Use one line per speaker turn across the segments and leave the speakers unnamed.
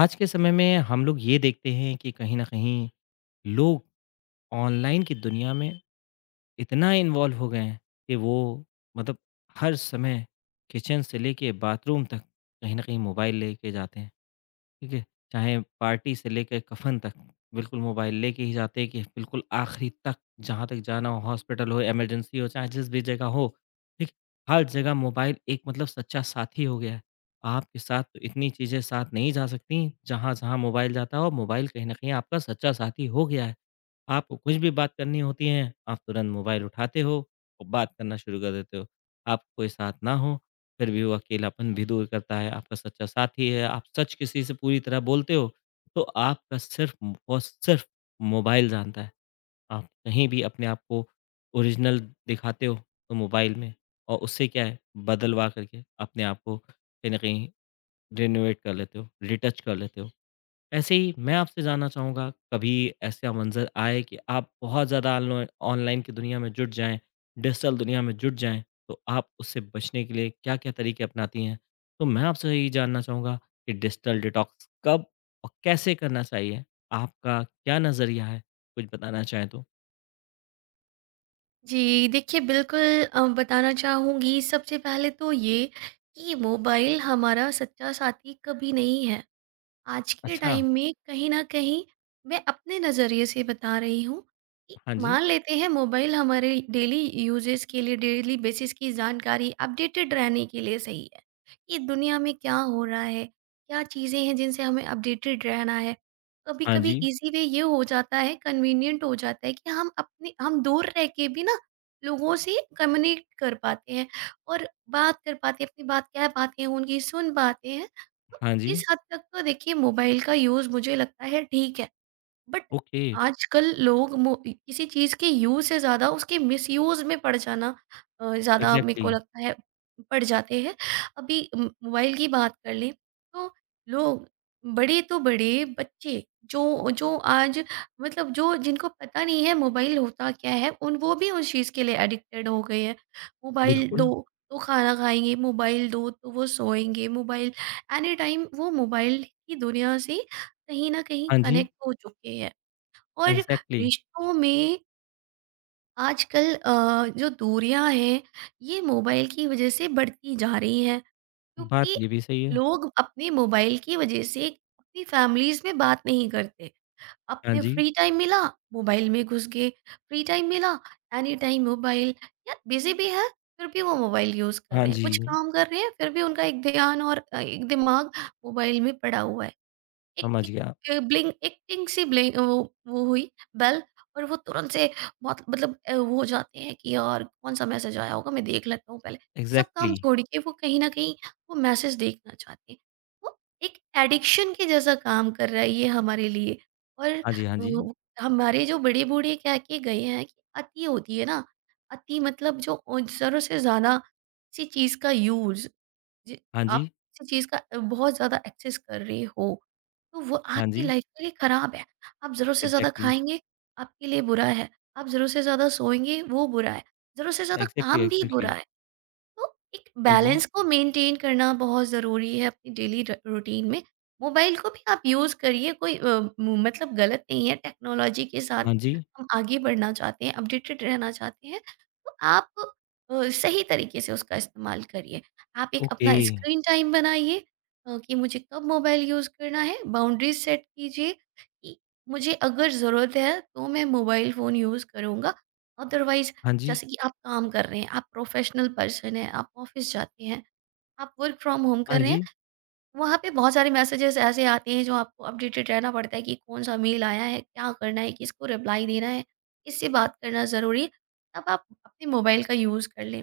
आज के समय में हम लोग ये देखते हैं कि कहीं न कहीं लोग ऑनलाइन की दुनिया में इतना इन्वॉल्व हो गए हैं कि वो मतलब हर समय किचन से लेके बाथरूम तक कहीं न कहीं मोबाइल लेके जाते हैं। ठीक है? चाहे पार्टी से लेके कफ़न तक, बिल्कुल मोबाइल लेके ही जाते हैं कि बिल्कुल आखिरी तक, जहाँ तक जाना हो, हॉस्पिटल हो, इमरजेंसी हो, चाहे जिस भी जगह हो, ठीक? हर जगह मोबाइल एक मतलब सच्चा साथी हो गया है। आपके साथ तो इतनी चीज़ें साथ नहीं जा सकती, जहाँ-जहाँ मोबाइल जाता है और मोबाइल कहीं न कहीं आपका सच्चा साथी हो गया है। आपको कुछ भी बात करनी होती है, आप तुरंत मोबाइल उठाते हो और बात करना शुरू कर देते हो। आपको कोई साथ ना हो, फिर भी वो अकेलापन भी दूर करता है, आपका सच्चा साथी है, आप सच किसी से पूरी तरह बोलते हो, तो आपका सिर्फ़ और सिर्फ़ मोबाइल जानता है। आप कहीं भी अपने आप को ओरिजिनल दिखाते हो, तो मोबाइल में और उससे क्या है बदलवा करके अपने आप को कहीं न कहीं रिनोवेट कर लेते हो, रिटच कर लेते हो। ऐसे ही मैं आपसे जानना चाहूँगा कभी ऐसा मंज़र आए कि आप बहुत ज़्यादा ऑनलाइन की दुनिया में जुट जाएँ, डिजिटल दुनिया में जुट जाएँ, तो आप उससे बचने के लिए क्या-क्या तरीके अपनाती हैं? तो मैं आपसे यही जानना चाहूँगा कि डिजिटल डिटॉक्स कब और कैसे करना चाहिए? आपका क्या नज़रिया है? कुछ बताना चाहें तो?
जी, देखिए बिल्कुल बताना चाहूँगी सबसे पहले तो ये कि मोबाइल हमारा सच्चा साथी कभी नहीं है। आज के
अच्छा,
टाइम में कहीं न कहीं मैं अपने नज़रिए से बता रही हूँ कि
हाँ जी,
मान लेते हैं मोबाइल हमारे डेली यूजेज़ के लिए डेली बेसिस की जानकारी अपडेटेड रहने के लिए सही है, कि दुनिया में क्या हो रहा है, क्या चीज़ें हैं जिनसे हमें अपडेटेड रहना है।
हाँ
कभी-कभी
जी,
ईज़ी वे ये हो जाता है, कन्वीनिएंट हो जाता है कि हम दूर रह के भी ना लोगों से कम्युनिकेट कर पाते हैं और बात कर पाते हैं, अपनी बात कह पाते हैं, उनकी सुन पाते हैं। तो
हाँ जी,
इस हद तक तो देखिए मोबाइल का यूज़ मुझे लगता है ठीक है। बट
ओके,
आजकल लोग मो किसी चीज़ के यूज़ से ज़्यादा उसके मिसयूज़ में पड़ जाना ज़्यादा मेरे
एग्ज़ैक्टली,
को लगता है पड़ जाते हैं। अभी म मोबाइल की बात कर लें तो लोग बड़े तो बड़े, बच्चे जो जो आज मतलब जो जिनको पता नहीं है मोबाइल होता क्या है उन वो भी उस चीज़ के लिए एडिक्टेड हो गए हैं। मोबाइल दो
बिल्कुल,
तो खाना खाएँगे, मोबाइल दो तो वो सोएँगे, मोबाइल एनी टाइम वो मोबाइल की दुनिया से कहीं न कहीं
हाँ जी,
कनेक्ट हो चुके हैं। और
एग्ज़ैक्टली,
रिश्तों में आजकल जो दूरियां हैं ये मोबाइल की वजह से बढ़ती जा रही हैं
बात
क्योंकि
ये भी सही है।
लोग अपने मोबाइल की वजह से अपनी फैमिलीज में बात नहीं करते।
हाँ
अपने
जी,
फ्री टाइम मिला, मोबाइल में घुस गए। फ्री टाइम मिला, एनी टाइम मोबाइल। या बिजी भी है फिर भी वो मोबाइल यूज कर
हाँ
रहे हैं, कुछ
जी,
काम कर रहे हैं फिर भी उनका एक ध्यान और एक दिमाग मोबाइल में पड़ा हुआ है। एक
समझ गया।
एक अ, ब्लिंक एक टिंग सी ब्लिंक वो हुई बेल और वो तुरंत से बहुत मतलब वो हो जाते हैं कि यार कौन सा मैसेज आया होगा, मैं देख लेता हूँ पहले। सब काम
एग्ज़ैक्टली
छोड़ के वो कहीं न कहीं वो मैसेज देखना चाहते हैं। वो एक एडिक्शन के जैसा काम कर रहा है ये हमारे लिए। और
हाँ जी, हाँ जी।
अ, हमारे जो बड़े-बूढ़े कह के गए हैं कि अति होती है ना, अति मतलब जो ज़रूरत से ज़्यादा किसी चीज़ का यूज़। जी,
हाँ
आप
जी,
किसी चीज़ का बहुत ज़्यादा एक्सेस कर रहे हो, तो वो
हाँ
आपकी
जी।
लाइफ के लिए ख़राब है। आप ज़रूरत से ज़्यादा
एग्ज़ैक्टली,
खाएँगे, आपके लिए बुरा है। आप ज़रूरत से ज़्यादा सोएँगे, वो बुरा है। ज़रूरत से ज़्यादा
एग्ज़ैक्टली,
काम भी बुरा
एग्ज़ैक्टली।
है। तो एक
हाँ जी,
बैलेंस को मेंटेन करना बहुत ज़रूरी है अपनी डेली रूटीन में। मोबाइल को भी आप यूज़ करिए, कोई मतलब गलत नहीं है। टेक्नोलॉजी के साथ
हाँ जी।
हम आगे बढ़ना चाहते हैं, अपडेटेड रहना चाहते हैं, तो आप सही तरीके से उसका इस्तेमाल करिए। आप एक
ओके।
अपना स्क्रीन टाइम बनाइए, कि मुझे कब मोबाइल यूज़ करना है। बाउंड्रीज सेट कीजिए कि मुझे अगर ज़रूरत है तो मैं मोबाइल फ़ोन यूज़ करूँगा, अदरवाइज
हाँ जी,
जैसे कि आप काम कर रहे हैं, आप प्रोफेशनल पर्सन हैं, आप ऑफिस जाते हैं, आप वर्क फ्रॉम होम
हाँ
कर रहे हैं,
जी,
वहाँ पे बहुत सारे मैसेजेस ऐसे आते हैं जो आपको अपडेटेड रहना पड़ता है कि कौन-सा मेल आया है, क्या करना है, किसको रिप्लाई देना है, किससे बात करना ज़रूरी है, तब आप अपने मोबाइल का यूज़ कर लें।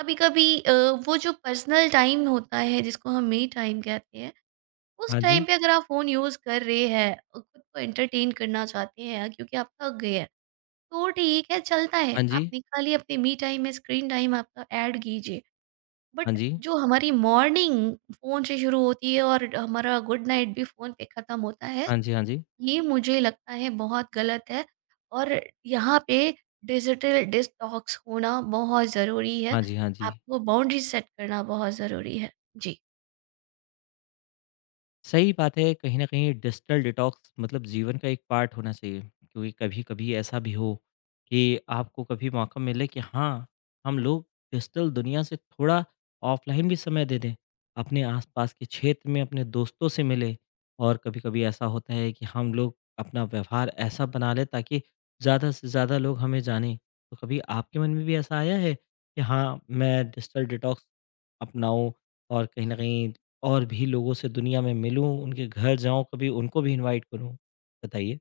कभी-कभी वो जो पर्सनल टाइम होता है जिसको हम मी टाइम कहते हैं, उस
हाँ जी,
टाइम पे अगर आप फ़ोन यूज़ कर रहे हैं, खुद को एंटरटेन करना चाहते हैं क्योंकि आप थक गए हैं, तो ठीक है, चलता है।
हाँ जी,
आप निकालिए अपने मी टाइम में, स्क्रीन टाइम आपका ऐड कीजिए। बट
हाँ जी,
जो हमारी मॉर्निंग फ़ोन से शुरू होती है और हमारा गुड नाइट भी फ़ोन पे ख़त्म होता है,
हाँ जी, हाँ जी,
ये मुझे लगता है बहुत गलत है और यहाँ पे डिजिटल डिटॉक्स होना बहुत ज़रूरी है।
हाँ जी, हाँ जी, हाँ जी।
आपको बाउंड्रीज़ सेट करना बहुत ज़रूरी है। जी।
सही बात है, कहीं न कहीं डिजिटल डिटॉक्स मतलब जीवन का एक पार्ट होना चाहिए, क्योंकि कभी-कभी ऐसा भी हो कि आपको कभी मौका मिले कि हाँ, हम लोग डिजिटल दुनिया से थोड़ा ऑफ़लाइन भी समय दे दें, अपने आस-पास के क्षेत्र में अपने दोस्तों से मिलें और कभी-कभी ऐसा होता है कि हम लोग अपना व्यवहार ऐसा बना लें ताकि ज़्यादा से ज़्यादा लोग हमें जानें। तो कभी आपके मन में भी ऐसा आया है कि हाँ, मैं डिजिटल डिटॉक्स अपनाऊँ और कहीं न कहीं और भी लोगों से दुनिया में मिलूँ, उनके घर जाऊँ कभी, उनको भी इनवाइट करूँ? बताइए।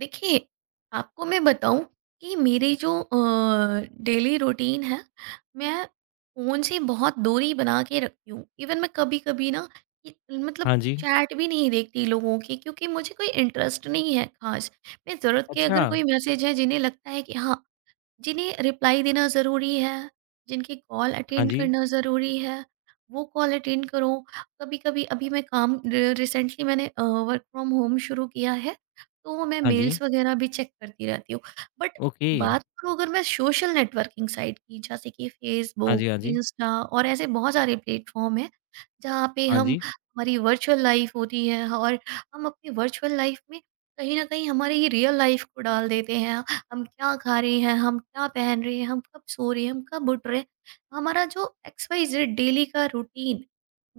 देखिए, आपको मैं बताऊँ कि मेरी जो डेली रूटीन है, मैं फ़ोन से बहुत दूरी बना के रखती हूँ। इवन मैं कभी-कभी ना कि मतलब
हाँ जी।
चैट भी नहीं देखती लोगों की क्योंकि मुझे कोई इंटरेस्ट नहीं है ख़ास। मैं ज़रूरत के
अच्छा,
अगर कोई मैसेज है जिन्हें लगता है कि हाँ, जिन्हें रिप्लाई देना ज़रूरी है, जिनकी कॉल
हाँ
अटेंड
जी,
करना ज़रूरी है, वो कॉल अटेंड करो। कभी-कभी अभी मैं काम रि रिसेंटली मैंने वर्क फ्रॉम होम शुरू किया है, तो मैं
हाँ
मेल्स
जी,
वगैरह भी चेक करती रहती हूँ। But
okay.
बात करूँ अगर मैं सोशल नेटवर्किंग साइट की, जैसे कि
हाँ
फेसबुक,
जी, हाँ जी,
इंस्टा और ऐसे बहुत सारे प्लेटफ़ॉर्म हैं, जहाँ पे
हाँ
हम
जी,
हमारी वर्चुअल लाइफ़ होती है और हम अपनी वर्चुअल लाइफ़ में कहीं न कहीं हमारी ये रियल लाइफ़ को डाल देते हैं। हम क्या खा रहे हैं, हम क्या पहन रहे हैं, हम कब सो रहे हैं, हम कब उठ रहे हैं। हमारा जो एक्स वाई जेड डेली का रूटीन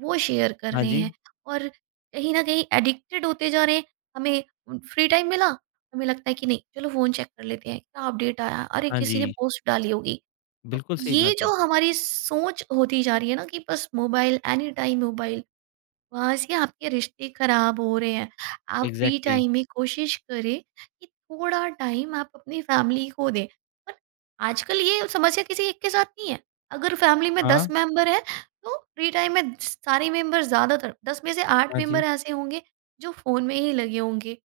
वो शेयर कर
हाँ
रहे
जी,
हैं और कहीं न कहीं एडिक्टेड होते जा रहे हैं। हमें फ्री टाइम मिला, हमें लगता है कि नहीं चलो फ़ोन चेक कर लेते हैं, क्या अपडेट आया, अरे
हाँ
किसी ने
जी।
पोस्ट डाली होगी। तो
बिल्कुल सही
ये
बात है।
जो हमारी सोच होती जा रही है ना कि बस मोबाइल, एनी टाइम मोबाइल, वहाँ से आपके रिश्ते खराब हो रहे हैं। आप फ्री
इग्ज़ैक्टली
टाइम में कोशिश करें कि थोड़ा टाइम आप अपनी फैमिली को दें। पर आजकल ये समस्या किसी एक के साथ नहीं है। अगर फैमिली में
हाँ,
10 मेंबर हैं, तो फ्री टाइम में सारे मेंबर, ज़्यादातर 10 में से 8
हाँ
मेंबर
जी,
ऐसे होंगे जो फ़ोन में ही लगे होंगे।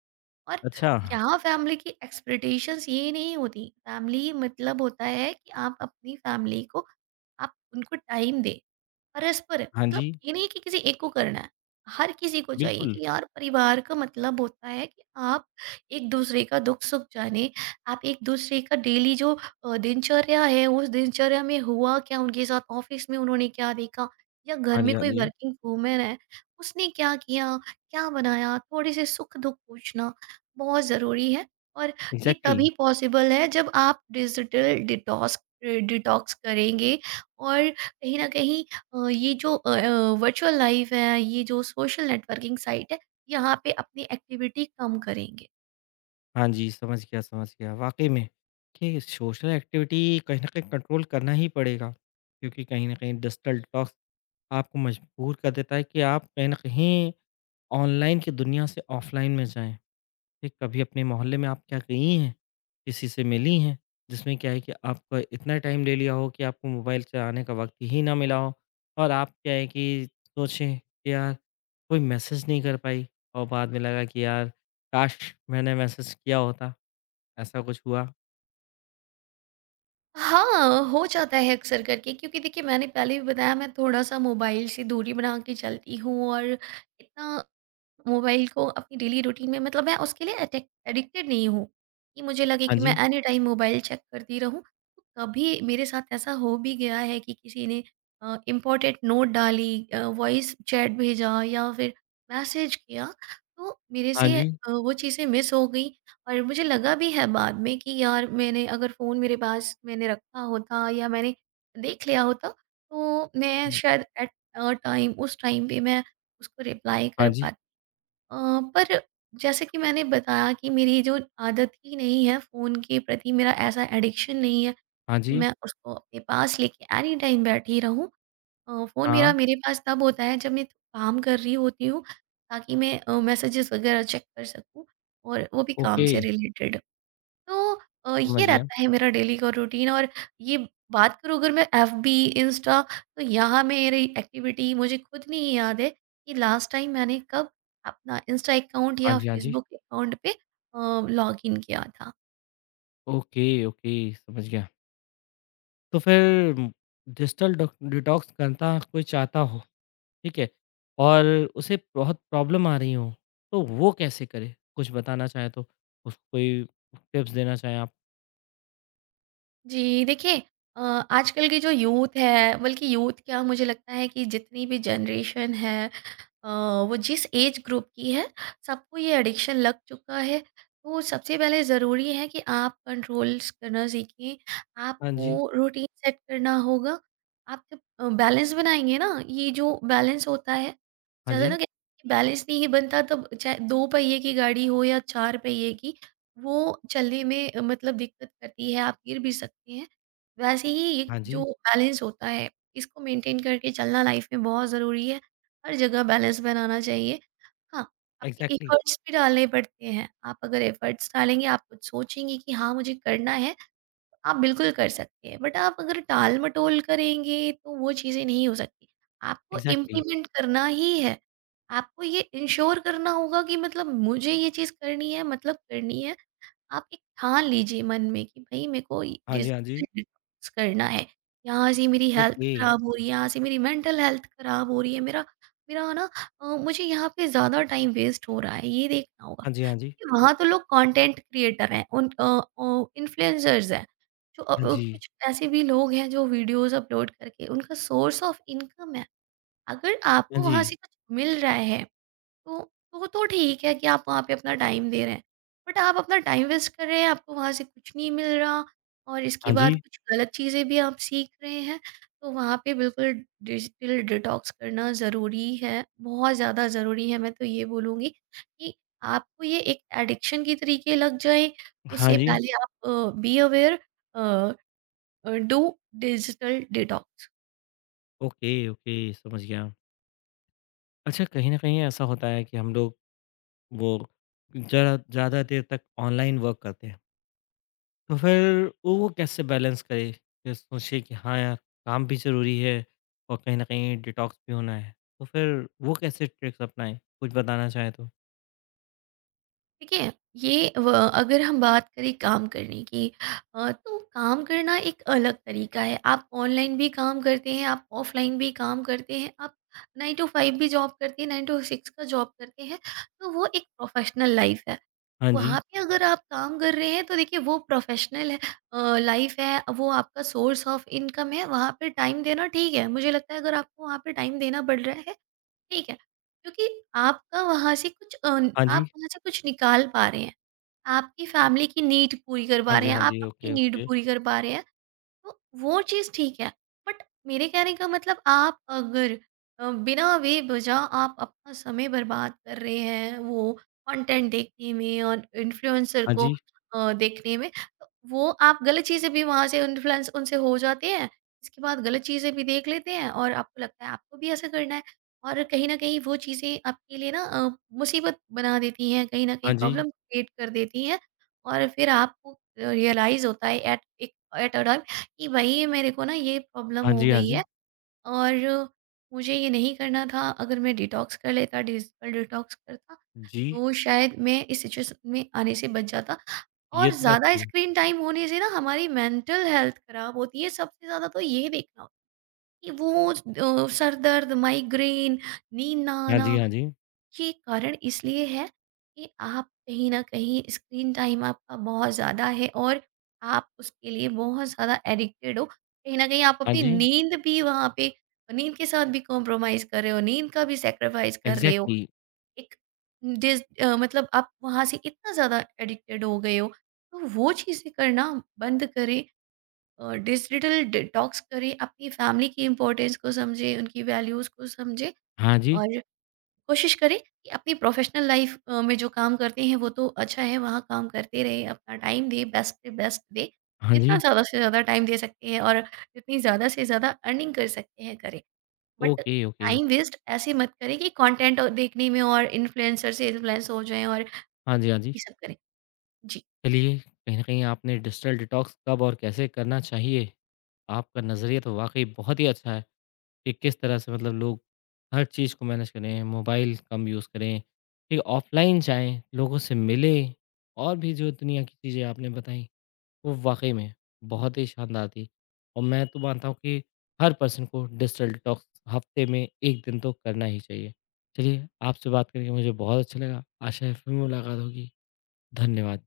और
अच्छा,
यहाँ फैमिली की एक्सपेक्टेशंस ये नहीं होती। फैमिली मतलब होता है कि आप अपनी फैमिली को, आप उनको टाइम दें। परस्पर
हाँ
मतलब
जी,
ये नहीं कि किसी एक को करना है। हर किसी को चाहिए
बिल्कुल।
कि यार परिवार का मतलब होता है कि आप एक दूसरे का दुख सुख जाने, आप एक दूसरे का डेली जो दिनचर्या है उस दिनचर्या में हुआ क्या, उनके साथ ऑफिस में उन्होंने क्या देखा, या घर
हाँ जी,
में
हाँ
कोई
जी,
वर्किंग वूमेन है उसने क्या किया, क्या बनाया, थोड़े से सुख दुख पूछना बहुत ज़रूरी है। और ये
इग्ज़ैक्टली
तभी पॉसिबल है जब आप डिजिटल डिटॉक्स डिटॉक्स करेंगे और कहीं ना कहीं ये जो वर्चुअल लाइफ़ है, ये जो सोशल नेटवर्किंग साइट है, यहाँ पे अपनी एक्टिविटी कम करेंगे।
हाँ जी, समझ गया, समझ गया। वाक़ई में कि सोशल एक्टिविटी कहीं न कहीं कंट्रोल करना ही पड़ेगा, क्योंकि कहीं न कहीं डिजिटल डिटॉक्स आपको मजबूर कर देता है कि आप कहीं न कहीं ऑनलाइन की दुनिया से ऑफलाइन में जाएँ। ठीक, कभी अपने मोहल्ले में आप क्या गई हैं? किसी से मिली हैं? जिसमें क्या है कि आपका इतना टाइम ले लिया हो कि आपको मोबाइल चलाने का वक़्त ही ना मिला हो और आप क्या है कि सोचें कि यार कोई मैसेज नहीं कर पाई और बाद में लगा कि यार काश! मैंने मैसेज किया होता। ऐसा कुछ हुआ?
हाँ, हो जाता है अक्सर करके क्योंकि देखिए मैंने पहले भी बताया मैं थोड़ा-सा मोबाइल से दूरी बना के चलती हूँ और इतना मोबाइल को अपनी डेली रूटीन में मतलब मैं उसके लिए एडिक्टेड नहीं हूँ, कि मुझे लगे
हाँ
कि मैं
जी,
एनी टाइम मोबाइल चेक करती रहूँ। तो कभी मेरे साथ ऐसा हो भी गया है कि किसी ने इम्पोर्टेंट नोट डाली, वॉइस चैट भेजा या फिर मैसेज किया, तो मेरे
हाँ
से
जी,
वो चीज़ें मिस हो गई और मुझे लगा भी है बाद में कि यार मैंने अगर फ़ोन मेरे पास मैंने रखा होता या मैंने देख लिया होता, तो मैं शायद टाइम उस टाइम पे मैं उसको रिप्लाई
हाँ
कर
जी,
पाती। अ, पर जैसे कि मैंने बताया कि मेरी जो आदत ही नहीं है, फ़ोन के प्रति मेरा ऐसा एडिक्शन नहीं है
हाँ
कि
जी,
मैं उसको अपने पास लेके एनी टाइम बैठी रहूँ। फ़ोन
हाँ,
मेरा मेरे पास तब होता है जब मैं काम कर रही होती हूँ, ताकि मैं मैसेजेस वगैरह चेक कर सकूँ और वो भी काम
ओके,
से रिलेटेड। तो
समझ
ये
गया।
रहता है मेरा डेली का रूटीन और ये। बात करूँ अगर मैं एफबी इंस्टा तो यहाँ मेरी एक्टिविटी मुझे खुद नहीं याद है कि लास्ट टाइम मैंने कब अपना इंस्टा अकाउंट
हाँ
या
जी, हाँ जी,
फेसबुक अकाउंट पे लॉग इन किया था।
ओके, ओके, समझ गया। तो फिर डिजिटल डॉक डिटॉक्स करना कोई चाहता हो, ठीक है? और उसे बहुत प्रॉब्लम आ रही हो, तो वो कैसे करे? कुछ बताना चाहें तो? उसको कोई टिप्स देना चाहें आप?
जी, देखिए आजकल की जो यूथ है, बल्कि यूथ क्या मुझे लगता है कि जितनी भी जनरेशन है, अ, वो जिस एज ग्रुप की है, सबको ये एडिक्शन लग चुका है। तो सबसे पहले ज़रूरी है कि आप कंट्रोल्स करना सीखें,
हाँ जी,
आपको रूटीन सेट करना होगा। आप जब बैलेंस बनाएँगे ना, ये जो बैलेंस होता है,
हाँ
जैसे ना
जी,
कहते हैं कि बैलेंस नहीं बनता तब चाहे 2 पहिए की गाड़ी हो या 4 पहिए की, वो चलने में मतलब दिक्कत करती है, आप गिर भी सकते हैं। वैसे ही ये
हाँ
जो
जी,
बैलेंस होता है, इसको मेंटेन करके चलना लाइफ में बहुत ज़रूरी है। हर जगह बैलेंस बनाना चाहिए। हाँ, आपके
एग्ज़ैक्टली,
एफ़र्ट्स भी डालने पड़ते हैं। आप अगर एफ़र्ट्स डालेंगे, आप कुछ सोचेंगे कि हाँ, मुझे करना है, आप बिल्कुल कर सकते हैं। बट आप अगर टाल-मटोल करेंगे, तो वो चीज़ें नहीं हो सकती। आपको
एग्ज़ैक्टली।
इम्प्लीमेंट करना ही है। आपको ये इंश्योर करना होगा कि मतलब मुझे ये चीज़ करनी है, मतलब करनी है। आप एक ठान लीजिए मन में कि भई मेरे को ये
हाँ जी,
डिस
हाँ जी,
डिटॉक्स करना है। यहाँ से मेरी हेल्थ
ओके।
खराब हो रही है, यहाँ से मेरी मेंटल हेल्थ खराब हो रही है, मेरा मेरा ना मुझे यहाँ पे ज़्यादा टाइम वेस्ट हो रहा है, ये देखना होगा।
हाँ जी, हाँ जी,
क्योंकि वहाँ तो लोग कंटेंट क्रिएटर हैं, इन्फ्लुएंसर्स हैं, जो
हाँ जी,
कुछ ऐसे भी लोग हैं जो वीडियोज़ अपलोड करके उनका सोर्स ऑफ इनकम है। अगर
हाँ
आपको वहाँ
जी,
से कुछ मिल रहा है तो तो ठीक है कि आप वहाँ पे अपना टाइम दे रहे हैं। बट आप अपना टाइम वेस्ट कर रहे हैं, आपको वहाँ से कुछ नहीं मिल रहा और इसके
हाँ
बाद
जी,
कुछ गलत चीज़ें भी आप सीख रहे हैं। तो वहाँ पे बिल्कुल डिजिटल डिटॉक्स करना ज़रूरी है, बहुत ज़्यादा ज़रूरी है। मैं तो ये बोलूँगी कि आपको ये एक एडिक्शन के तरीके लग जाए,
हाँ
उससे
जी,
पहले आप be aware, do digital detox.
Okay, okay, समझ गया। अच्छा कहीं न कहीं ऐसा होता है कि हम लोग वो ज़रा ज़्यादा देर तक ऑनलाइन वर्क करते हैं। तो फिर वो कैसे बैलेंस करे फिर सोचे कि हाँ यार काम भी ज़रूरी है और कहीं न कहीं डिटॉक्स भी होना है। तो फिर वो कैसे ट्रिक्स अपनाएँ? कुछ बताना चाहें तो?
देखिए ये व अगर हम बात करें काम करने की तो काम करना एक अलग तरीका है। आप ऑनलाइन भी काम करते हैं, आप ऑफ़लाइन भी काम करते हैं, आप 9 टू 5 भी जॉब करते हैं, 9 टू 6 का जॉब करते हैं, तो वो एक प्रोफ़ेशनल लाइफ़ है।
हाँ जी।
वहाँ पे अगर आप काम कर रहे हैं तो देखिए वो प्रोफ़ेशनल लाइफ़ है, वो आपका सोर्स ऑफ़ इनकम है, वहाँ पे टाइम देना ठीक है। मुझे लगता है अगर आपको वहाँ पे टाइम देना पड़ रहा है ठीक है, क्योंकि आपका वहाँ से कुछ अर्न
हाँ
आप
जी।
वहाँ से कुछ निकाल पा रहे हैं। आपकी फैमिली की नीड पूरी कर
हाँ
पा
जी,
रहे हैं,
हाँ
आप
जी।
अपनी
ओके,
नीड
ओके।
पूरी कर पा रहे हैं। तो वो चीज़ ठीक है। बट मेरे कहने का मतलब आप अगर बिना बेवजह आप अपना समय बर्बाद कर रहे हैं वो कंटेंट देखने में और इन्फ्लुएंसर
हाँ
को
जी।
देखने में, तो वो आप गलत चीज़ें भी वहाँ से इन्फ्लुएंस उनसे हो जाते हैं। इसके बाद गलत चीज़ें भी देख लेते हैं और आपको लगता है आपको भी ऐसा करना है और कहीं न कहीं वो चीज़ें आपके लिए मुसीबत बना देती हैं, कहीं न कहीं
हाँ जी।
प्रॉब्लम क्रिएट कर देती हैं और फिर आपको रियलाइज़ होता है एट एक एट अ कि भई मेरे को ना ये प्रॉब्लम
हाँ
हो
जी, हाँ
गई
जी।
है और मुझे ये नहीं करना था। अगर मैं डिटॉक्स कर लेता, डिजिटल डिटॉक्स करता
जी,
तो शायद मैं इस सिचुएशन में आने से बच जाता।
ये
और
तो बात
ज़्यादा
सही है।
स्क्रीन टाइम होने से ना हमारी मेंटल हेल्थ खराब होती है। सबसे ज़्यादा तो ये देखना होता है कि वो सर दर्द, माइग्रेन, नींद ना
हाँ जी,
आना
हाँ जी।
ये कारण इसलिए है कि आप कहीं न कहीं स्क्रीन टाइम आपका बहुत ज़्यादा है और आप उसके लिए बहुत ज़्यादा एडिक्टेड हो। कहीं न कहीं आप
हाँ
अपनी
जी,
नींद भी वहाँ पे नींद के साथ भी कॉम्प्रोमाइज़ कर रहे हो, नींद का भी सैक्रिफाइस कर रहे हो।
एग्ज़ैक्टली।
एक मतलब आप वहाँ से इतना ज़्यादा एडिक्टेड हो गए हो, तो वो चीज़ें करना बंद करें। डिजिटल डिटॉक्स करें, अपनी फैमिली की इम्पोर्टेंस को समझें, उनकी वैल्यूज़ को समझें
हाँ जी।
और कोशिश करें कि अपनी प्रोफेशनल लाइफ में जो काम करते हैं वो तो अच्छा है वहाँ काम करते रहें अपना टाइम दें बेस्ट से बेस्ट दें
हाँ
जितना
जी।
ज़्यादा से ज़्यादा टाइम दे सकते हैं और जितनी ज़्यादा से ज़्यादा अर्निंग कर सकते हैं करें but
okay, okay.
Time waste ऐसे मत करें कि कंटेंट देखने में और इन्फ्लुएंसर से इन्फ्लुएंस हो जाएं और
हाँ जी, हाँ जी।
ये सब करें। जी,
चलिए कहीं न कहीं आपने डिजिटल डिटॉक्स कब और कैसे करना चाहिए, आपका नज़रिया तो वाक़ई बहुत ही अच्छा है। कि किस तरह से मतलब लोग हर चीज़ को मैनेज करें, मोबाइल कम यूज़ करें, ठीक है, ऑफ़लाइन जाएँ, लोगों से मिलें और भी जो दुनिया की चीज़ें आपने बताई, वो वाक़ई में बहुत ही शानदार थी। और मैं तो मानता हूँ कि हर पर्सन को डिजिटल डिटॉक्स हफ़्ते में 1 दिन तो करना ही चाहिए। चलिए, आपसे बात करके मुझे बहुत अच्छा लगा। आशा है फिर मुलाकात होगी। धन्यवाद।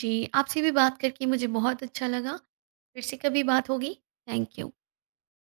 जी, आपसे भी बात करके मुझे बहुत अच्छा लगा। फिर से कभी बात होगी। Thank you.